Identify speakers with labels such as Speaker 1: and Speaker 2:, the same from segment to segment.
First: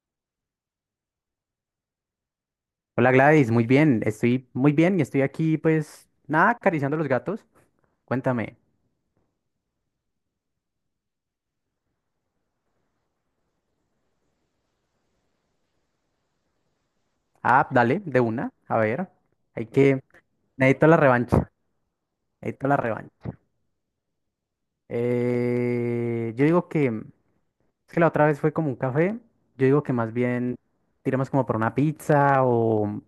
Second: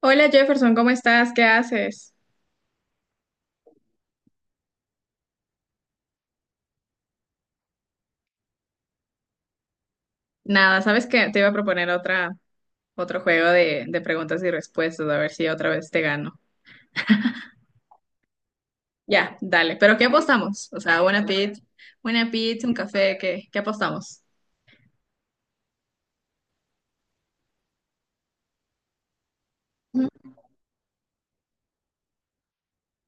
Speaker 1: Hola Jefferson, ¿cómo estás? ¿Qué haces?
Speaker 2: Hola Gladys, muy bien, estoy muy bien y estoy aquí pues nada, acariciando los gatos. Cuéntame.
Speaker 1: Nada, ¿sabes qué? Te iba a proponer otro juego de preguntas y respuestas, a ver si otra vez te gano.
Speaker 2: Ah, dale, de una, a ver.
Speaker 1: Ya,
Speaker 2: Hay
Speaker 1: dale. ¿Pero
Speaker 2: que...
Speaker 1: qué apostamos? O
Speaker 2: Necesito la
Speaker 1: sea, una
Speaker 2: revancha,
Speaker 1: pizza, una pizza,
Speaker 2: necesito
Speaker 1: un
Speaker 2: la
Speaker 1: café,
Speaker 2: revancha.
Speaker 1: ¿qué apostamos?
Speaker 2: Yo digo que... Es que la otra vez fue como un café, yo digo que más bien tiramos como por una pizza o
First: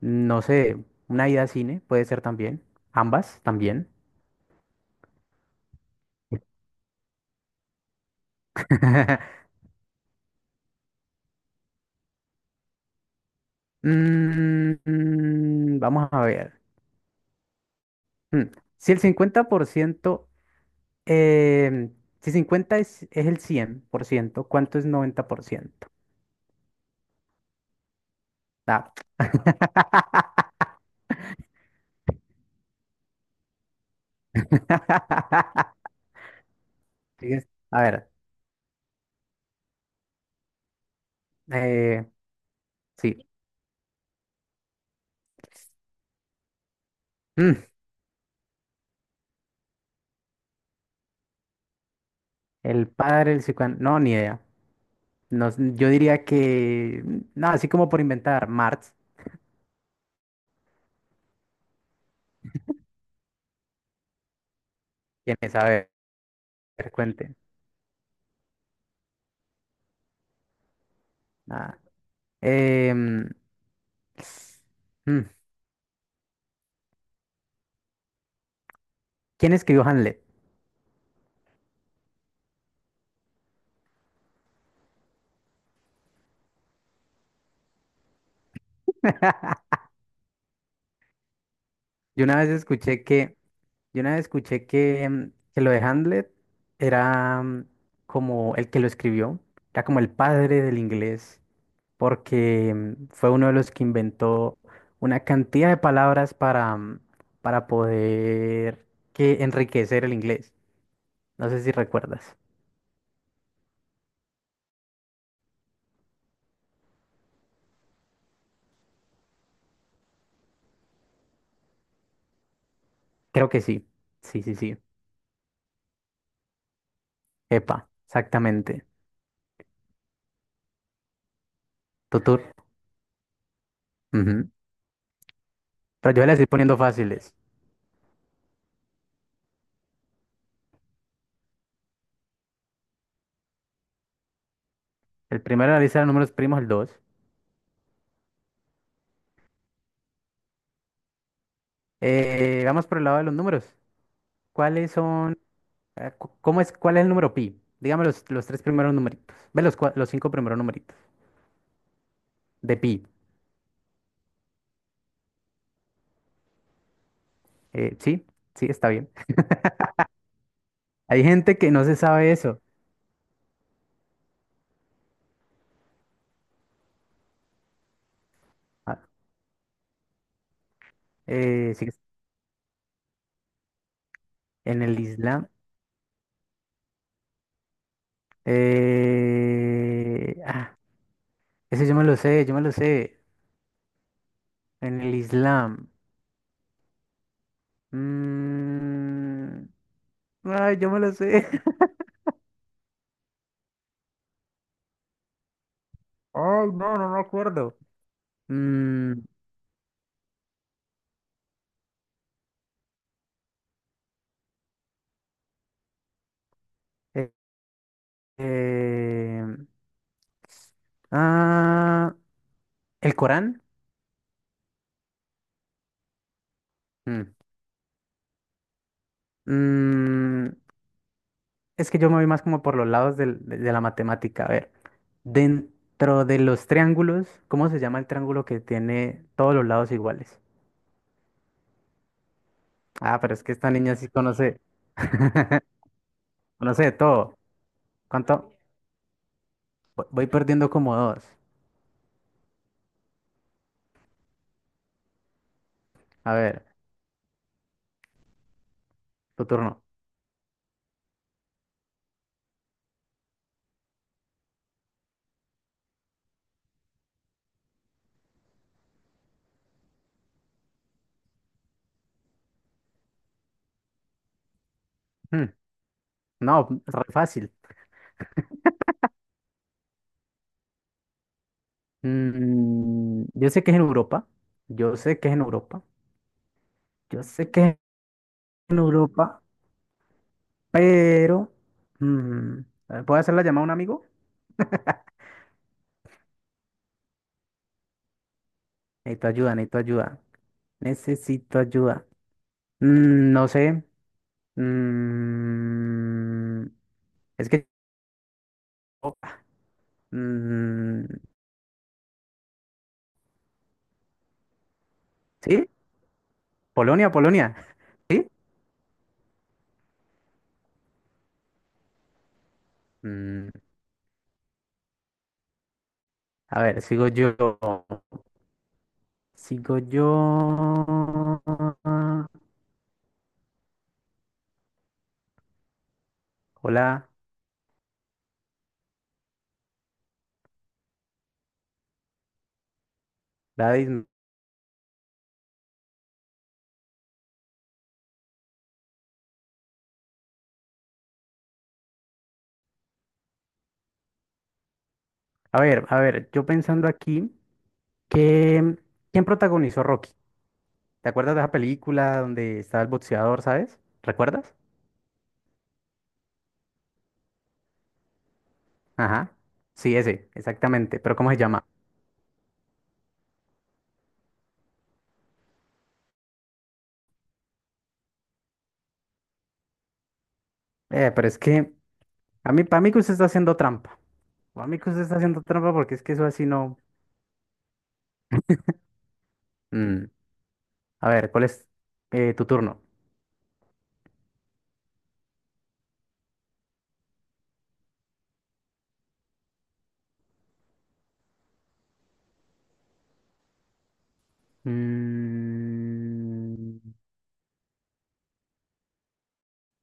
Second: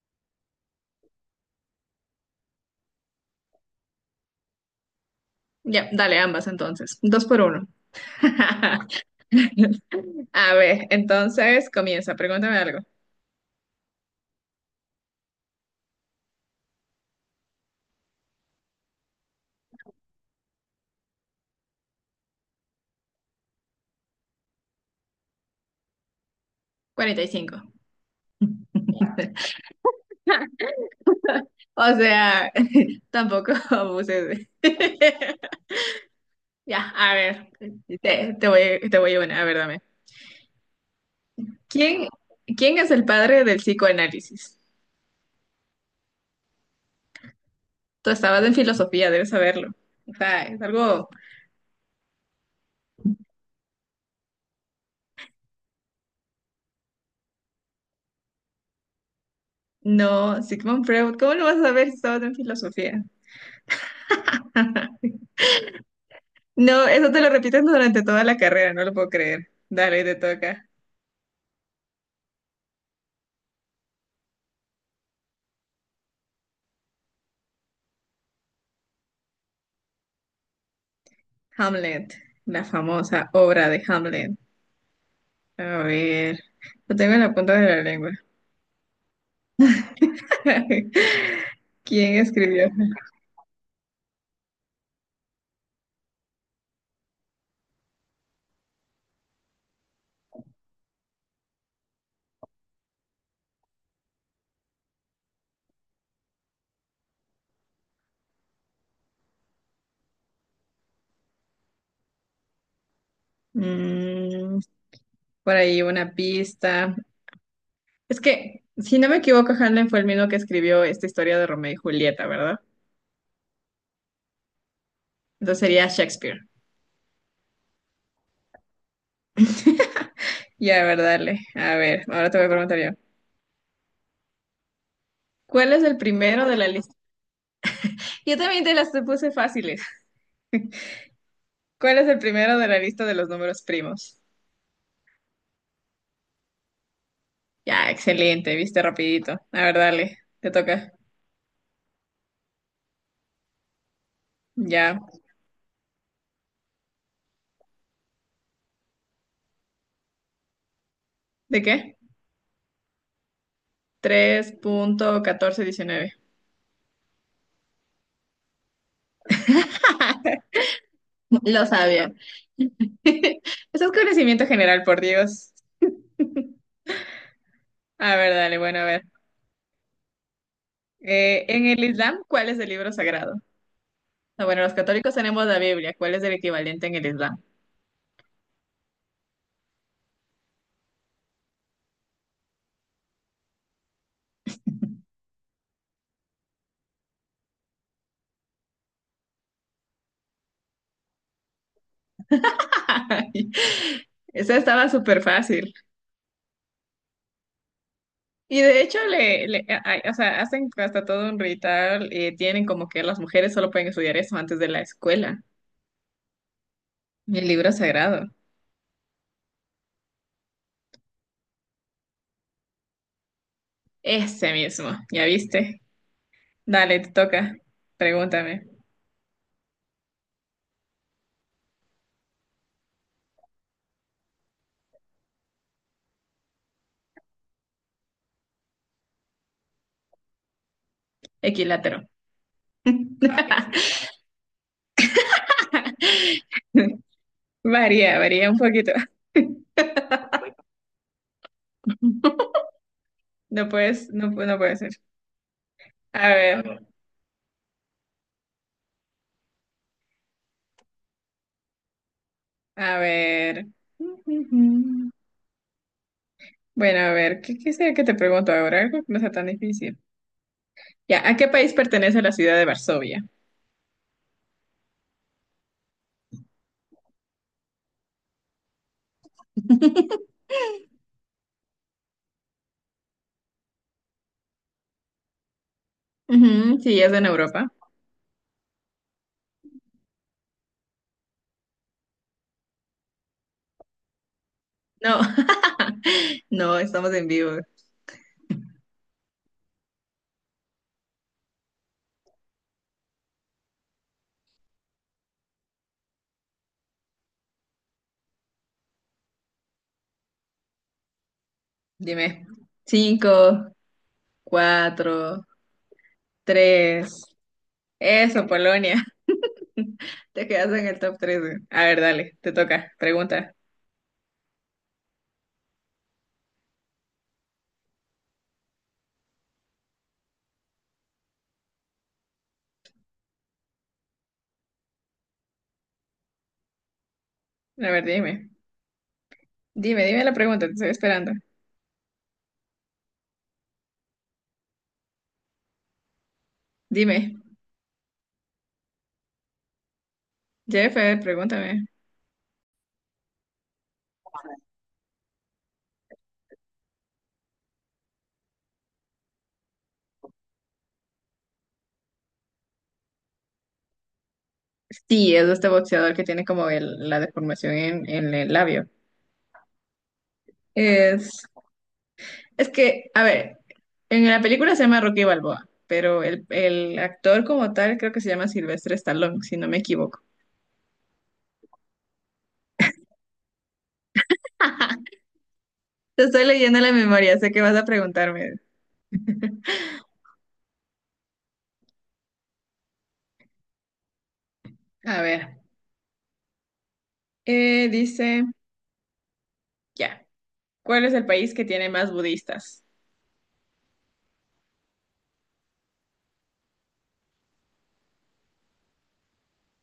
Speaker 2: no sé, una ida a cine, puede ser también. Ambas también.
Speaker 1: Ya, dale, ambas entonces. Dos por uno. A ver, entonces comienza, pregúntame algo.
Speaker 2: Vamos a ver. Mm, Si el 50% Eh, si 50 es el 100%, ¿cuánto es 90%?
Speaker 1: 45.
Speaker 2: Ah.
Speaker 1: O sea, tampoco abuses. Ya, a
Speaker 2: Sigues.
Speaker 1: ver,
Speaker 2: A ver,
Speaker 1: te voy una, a ver, dame.
Speaker 2: eh,
Speaker 1: ¿Quién, quién es el
Speaker 2: sí.
Speaker 1: padre del psicoanálisis?
Speaker 2: Mm,
Speaker 1: Tú estabas en filosofía, debes saberlo. O sea, es algo...
Speaker 2: el padre del psicoanálisis. No, ni idea. No, yo diría que. No, así como por inventar. Marx.
Speaker 1: No, Sigmund Freud, ¿cómo lo vas a saber si estabas en filosofía?
Speaker 2: ¿Quién es? A ver,
Speaker 1: No, eso te lo
Speaker 2: cuente.
Speaker 1: repites durante toda la carrera, no lo puedo creer. Dale, te toca.
Speaker 2: Nada. Em, mm, ¿Quién escribió Hamlet?
Speaker 1: Hamlet, la famosa obra de Hamlet. A ver, lo tengo en la punta de la lengua. ¿Quién
Speaker 2: Yo una vez
Speaker 1: escribió?
Speaker 2: escuché que yo una vez escuché que, que lo de Hamlet era como el que lo escribió, era como el padre del inglés, porque fue uno de los que inventó una cantidad de palabras para, para poder que enriquecer el inglés. No sé si recuerdas.
Speaker 1: Mm, por ahí una pista. Es que, si no me equivoco, Hanlon fue el mismo que escribió esta historia de Romeo y Julieta, ¿verdad?
Speaker 2: Creo que sí. Sí, sí, sí.
Speaker 1: Entonces sería Shakespeare.
Speaker 2: Epa, exactamente.
Speaker 1: Ya, a ver, dale. A ver, ahora te
Speaker 2: Tutur,
Speaker 1: voy a preguntar yo.
Speaker 2: ujú.
Speaker 1: ¿Cuál es el
Speaker 2: Pero yo le
Speaker 1: primero
Speaker 2: estoy
Speaker 1: de la
Speaker 2: poniendo
Speaker 1: lista?
Speaker 2: fáciles.
Speaker 1: Yo también te las puse fáciles. ¿Cuál es el primero de la lista de los números primos?
Speaker 2: El primero de la lista de números primos, el 2.
Speaker 1: Ya, excelente, viste rapidito. A ver, dale, te toca.
Speaker 2: Vamos por el lado de los números. ¿Cuáles
Speaker 1: Ya.
Speaker 2: son? ¿Cómo es? ¿Cuál es el número pi? Dígame los tres primeros numeritos. Ve los cinco primeros numeritos
Speaker 1: ¿De qué?
Speaker 2: de pi.
Speaker 1: 3.1419.
Speaker 2: Sí, sí, está bien. Hay gente
Speaker 1: Lo
Speaker 2: que no se
Speaker 1: sabía.
Speaker 2: sabe eso.
Speaker 1: Eso es conocimiento general, por Dios. A ver, dale, bueno, a
Speaker 2: Ah,
Speaker 1: ver. En el
Speaker 2: sí,
Speaker 1: Islam, ¿cuál es el libro sagrado? Ah, bueno, los
Speaker 2: en el
Speaker 1: católicos tenemos
Speaker 2: Islam.
Speaker 1: la Biblia. ¿Cuál es el equivalente en el Islam?
Speaker 2: eh, ah, Ese yo me lo sé, yo me lo sé. En el Islam. mm, Ay, yo me lo sé.
Speaker 1: Esa estaba súper fácil.
Speaker 2: Ay, no, no me acuerdo.
Speaker 1: Y de hecho,
Speaker 2: Mm,
Speaker 1: o sea, hacen hasta todo un ritual y tienen como que las mujeres solo pueden estudiar eso antes de la escuela.
Speaker 2: eh,
Speaker 1: El libro sagrado.
Speaker 2: eh, ah, ¿El Corán?
Speaker 1: Ese mismo, ¿ya viste? Dale, te
Speaker 2: Mm.
Speaker 1: toca. Pregúntame.
Speaker 2: Mm, es que yo me voy más como por los lados de la matemática. A ver, dentro de los triángulos, ¿cómo se llama el triángulo que tiene todos los lados iguales?
Speaker 1: Equilátero.
Speaker 2: Ah, pero es que esta niña sí conoce, conoce de todo.
Speaker 1: Varía, varía
Speaker 2: ¿Cuánto?
Speaker 1: un poquito.
Speaker 2: Voy perdiendo como dos.
Speaker 1: No puedes, no puede ser. A
Speaker 2: A ver,
Speaker 1: ver.
Speaker 2: tu turno.
Speaker 1: A ver. Bueno, a ver, ¿qué quisiera que te pregunto ahora? Algo que no sea tan difícil. Ya, ¿a qué país pertenece la ciudad de Varsovia?
Speaker 2: Mm, no, re fácil. Mm, yo sé que es en Europa. Yo sé que es en Europa.
Speaker 1: Ujú, sí, es
Speaker 2: Yo
Speaker 1: en
Speaker 2: sé que
Speaker 1: Europa.
Speaker 2: es en Europa, pero... mm, ¿Puedo hacer la llamada a un amigo?
Speaker 1: No, no, estamos en vivo.
Speaker 2: Necesito ayuda, necesito ayuda. Necesito ayuda. Mm, no sé. Mm, es que... Mm,
Speaker 1: Dime. Cinco, cuatro,
Speaker 2: ¿sí? Polonia,
Speaker 1: tres.
Speaker 2: Polonia. ¿Sí?
Speaker 1: Eso, Polonia. Te quedas en el top tres. A ver, dale, te toca.
Speaker 2: Mm,
Speaker 1: Pregunta.
Speaker 2: a ver, sigo yo. Sigo yo. Hola,
Speaker 1: A ver, dime. Dime, dime la pregunta, te estoy esperando.
Speaker 2: Gladys.
Speaker 1: Dime. Jeff, a ver, pregúntame.
Speaker 2: A ver, yo pensando aquí que... ¿Quién protagonizó Rocky? ¿Te acuerdas de esa película donde estaba el boxeador, sabes? ¿Recuerdas?
Speaker 1: Sí, es de este boxeador que tiene como el- la deformación en el labio.
Speaker 2: Ajá. Sí, ese, exactamente. Pero ¿cómo se
Speaker 1: Es,
Speaker 2: llama?
Speaker 1: es que, a ver, en la película se llama Rocky Balboa, pero el actor como tal creo que se llama Silvestre Stallone, si no me equivoco.
Speaker 2: Pero es que a mí, para mí que usted está haciendo trampa. Para mí que usted está haciendo trampa porque es que
Speaker 1: Te
Speaker 2: eso
Speaker 1: estoy
Speaker 2: así no.
Speaker 1: leyendo la memoria, sé que vas a preguntarme.
Speaker 2: Mm, A ver, ¿cuál es tu turno?
Speaker 1: A ver, dice, ya, ¿cuál es el país que tiene más budistas?
Speaker 2: Mm,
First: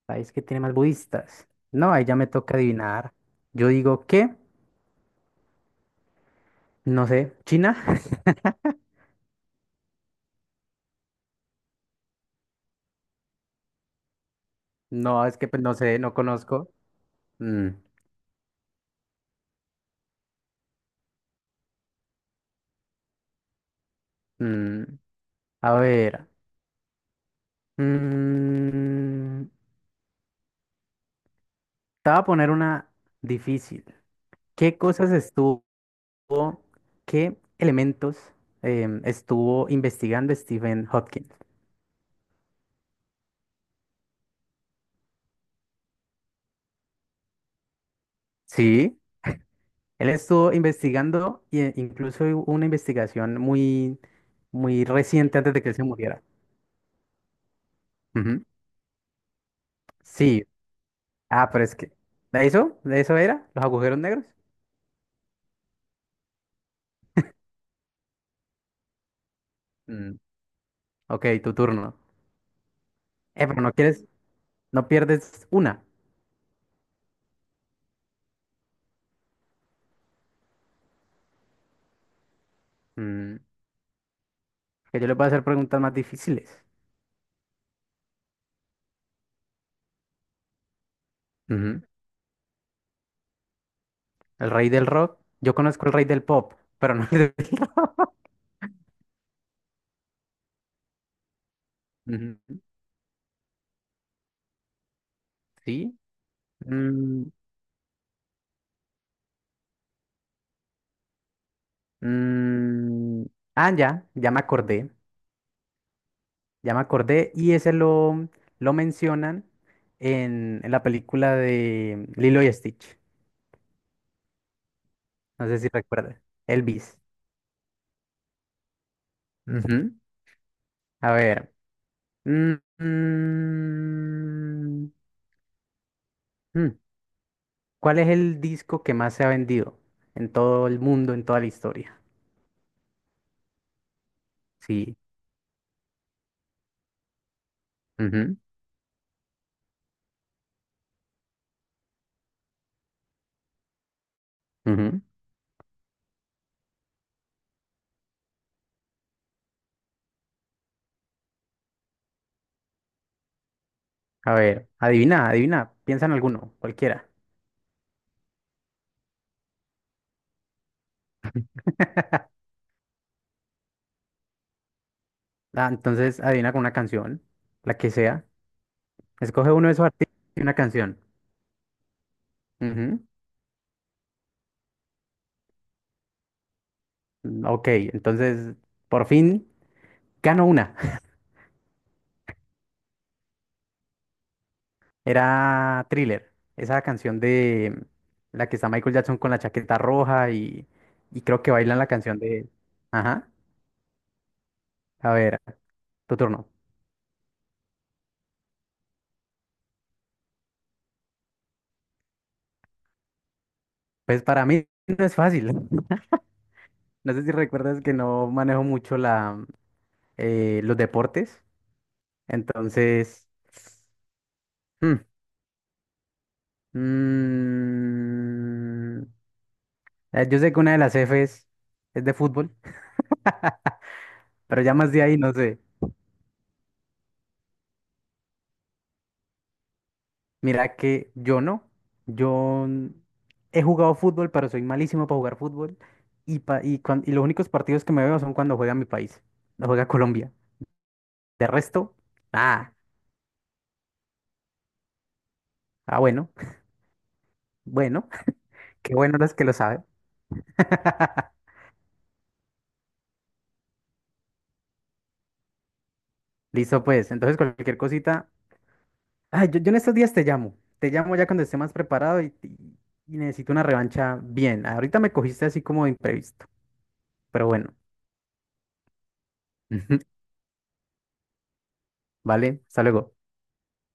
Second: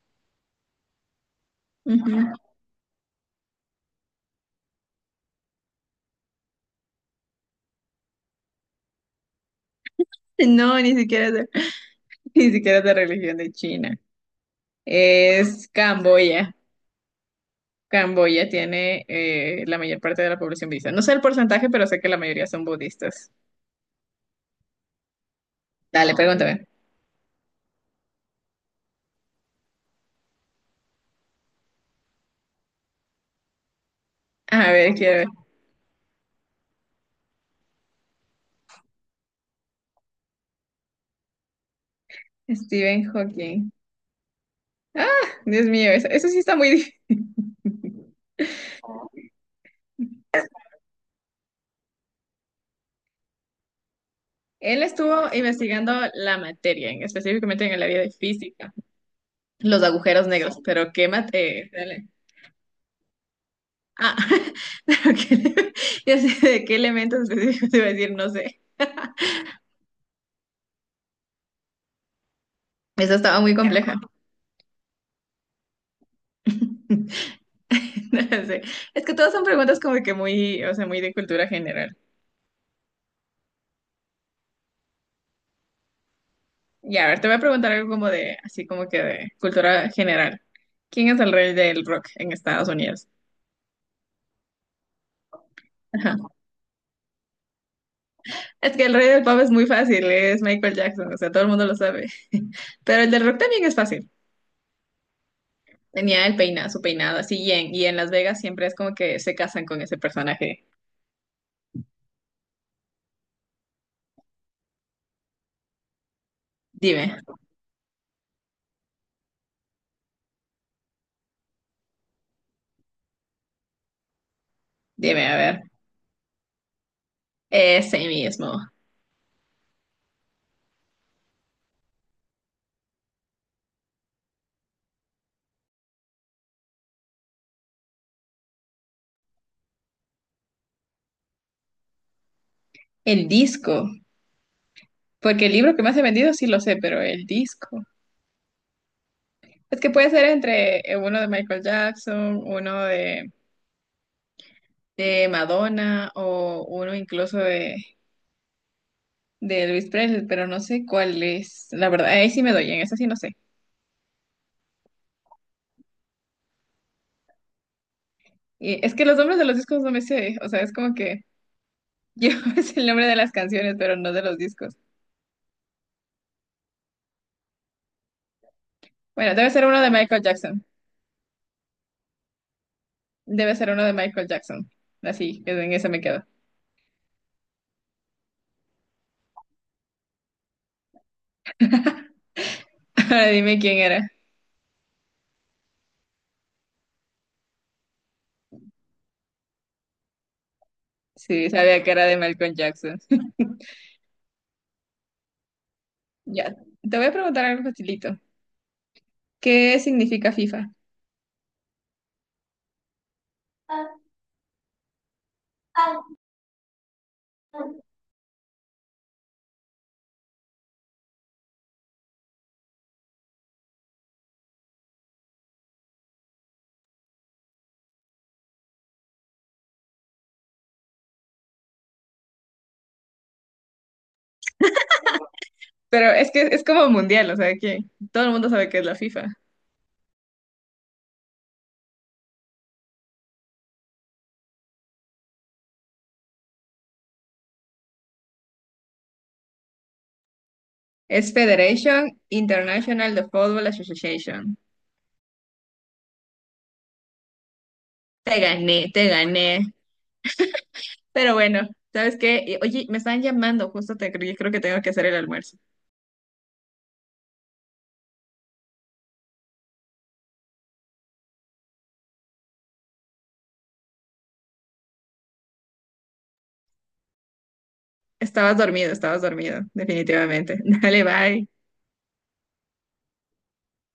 Speaker 2: país que tiene más budistas. No, ahí ya
Speaker 1: Ujú.
Speaker 2: me toca adivinar. Yo digo que, no sé, China.
Speaker 1: No, ni siquiera es de, ni siquiera es de religión de China.
Speaker 2: No, es que pues,
Speaker 1: Es
Speaker 2: no sé, no
Speaker 1: Camboya.
Speaker 2: conozco. Mm,
Speaker 1: Camboya tiene la mayor parte de la población budista. No sé el porcentaje, pero sé que la mayoría son budistas.
Speaker 2: mm, A
Speaker 1: Dale,
Speaker 2: ver.
Speaker 1: pregúntame.
Speaker 2: mm, Te voy a poner una difícil.
Speaker 1: A
Speaker 2: ¿Qué
Speaker 1: ver,
Speaker 2: cosas
Speaker 1: quiero ver.
Speaker 2: estuvo? Qué elementos estuvo investigando Stephen Hopkins.
Speaker 1: Stephen Hawking. Ah, Dios mío, eso sí está muy difícil.
Speaker 2: Sí, él estuvo investigando e incluso hubo una investigación muy,
Speaker 1: Él
Speaker 2: muy
Speaker 1: estuvo
Speaker 2: reciente antes de que él se
Speaker 1: investigando
Speaker 2: muriera.
Speaker 1: la materia, específicamente en el área de
Speaker 2: Ujú.
Speaker 1: física, los agujeros
Speaker 2: Sí,
Speaker 1: negros, pero qué
Speaker 2: ah, pero
Speaker 1: materia.
Speaker 2: es que
Speaker 1: Dale.
Speaker 2: ¿de eso? ¿De eso era? ¿Los agujeros
Speaker 1: Ah,
Speaker 2: negros?
Speaker 1: pero qué, ya sé de qué elementos específicos te iba a decir, no sé.
Speaker 2: Mm, ok, tu turno.
Speaker 1: Esa estaba muy
Speaker 2: Pero no
Speaker 1: compleja.
Speaker 2: quieres, no pierdes una.
Speaker 1: No sé. Es que todas son preguntas como que muy, o sea, muy de cultura general.
Speaker 2: Mm, que yo le voy a hacer preguntas más difíciles.
Speaker 1: Ya, a ver, te voy a preguntar algo como de, así como que de cultura general. ¿Quién es el rey
Speaker 2: Ujú.
Speaker 1: del rock en Estados Unidos?
Speaker 2: El rey del rock. Yo conozco el rey
Speaker 1: Ajá.
Speaker 2: del pop, pero no el del rock.
Speaker 1: Es que el rey del pop es muy fácil, es Michael Jackson, o sea, todo el mundo lo sabe.
Speaker 2: Ujú.
Speaker 1: Pero el del rock también es fácil.
Speaker 2: Sí,
Speaker 1: Tenía el peinado, su peinado
Speaker 2: Mm,
Speaker 1: así, y en Las Vegas siempre es como que se casan con ese personaje.
Speaker 2: mm, ah, ya, ya me
Speaker 1: Dime,
Speaker 2: acordé y ese lo mencionan en la película de Lilo y Stitch,
Speaker 1: dime, a
Speaker 2: no sé
Speaker 1: ver.
Speaker 2: si recuerdas, Elvis.
Speaker 1: Ese mismo.
Speaker 2: Ujú. A ver, mm, mm, mm, ¿cuál es el disco que más se ha vendido en todo el mundo, en toda la historia?
Speaker 1: El disco,
Speaker 2: Sí,
Speaker 1: porque el libro que más he vendido sí lo sé, pero el disco.
Speaker 2: ujú,
Speaker 1: Es que puede ser entre uno de Michael Jackson, uno de
Speaker 2: ujú.
Speaker 1: de Madonna o uno incluso de Elvis Presley, pero no sé cuál es. La verdad, ahí sí me doy, en esa sí no sé.
Speaker 2: A ver, adivina, adivina, piensa en alguno, cualquiera.
Speaker 1: Y es que los nombres de los discos no me sé, o sea, es como que yo es el nombre de las canciones, pero no de los discos.
Speaker 2: Ah, entonces adivina con una canción, la que sea.
Speaker 1: Bueno, debe
Speaker 2: Escoge
Speaker 1: ser
Speaker 2: uno de
Speaker 1: uno
Speaker 2: esos
Speaker 1: de
Speaker 2: artistas
Speaker 1: Michael
Speaker 2: y una
Speaker 1: Jackson.
Speaker 2: canción. Ujú.
Speaker 1: Debe ser uno de Michael Jackson. Así, en esa me quedo.
Speaker 2: Mm, ok, entonces por fin gano una.
Speaker 1: Ahora dime quién era.
Speaker 2: Era Thriller, esa canción de la que está Michael Jackson con la chaqueta roja y creo
Speaker 1: Sí,
Speaker 2: que bailan
Speaker 1: sabía
Speaker 2: la
Speaker 1: que era de
Speaker 2: canción de...
Speaker 1: Michael Jackson.
Speaker 2: Ajá, a ver, tu turno.
Speaker 1: Ya, te voy a preguntar algo facilito. ¿Qué significa FIFA?
Speaker 2: Pues para mí no es fácil. No sé si recuerdas que no manejo mucho la, los deportes. Entonces... mm, Mm, eh, yo sé que una de las F es de fútbol, pero ya más de ahí no sé.
Speaker 1: Pero es que es como mundial, o sea, que todo el mundo sabe que es la FIFA.
Speaker 2: Mira que yo no. Yo n- He jugado fútbol, pero soy malísimo para jugar fútbol. Y los únicos partidos que me veo son cuando juega mi país, no juega Colombia.
Speaker 1: Es
Speaker 2: De resto,
Speaker 1: Federation
Speaker 2: ah,
Speaker 1: International de Football Association.
Speaker 2: bueno, bueno,
Speaker 1: Te gané,
Speaker 2: qué
Speaker 1: te
Speaker 2: bueno los que lo
Speaker 1: gané.
Speaker 2: saben.
Speaker 1: Pero bueno, ¿sabes qué? Y, oye, me están llamando, justo te creo que tengo que hacer el almuerzo.
Speaker 2: Listo, pues. Entonces, cualquier cosita. Ay, yo en estos días te llamo. Te llamo ya cuando esté más preparado y necesito una revancha bien. Ahorita me cogiste así como de imprevisto, pero bueno.
Speaker 1: Estabas dormido, definitivamente. Dale, bye.
Speaker 2: ¿Vale? Hasta luego.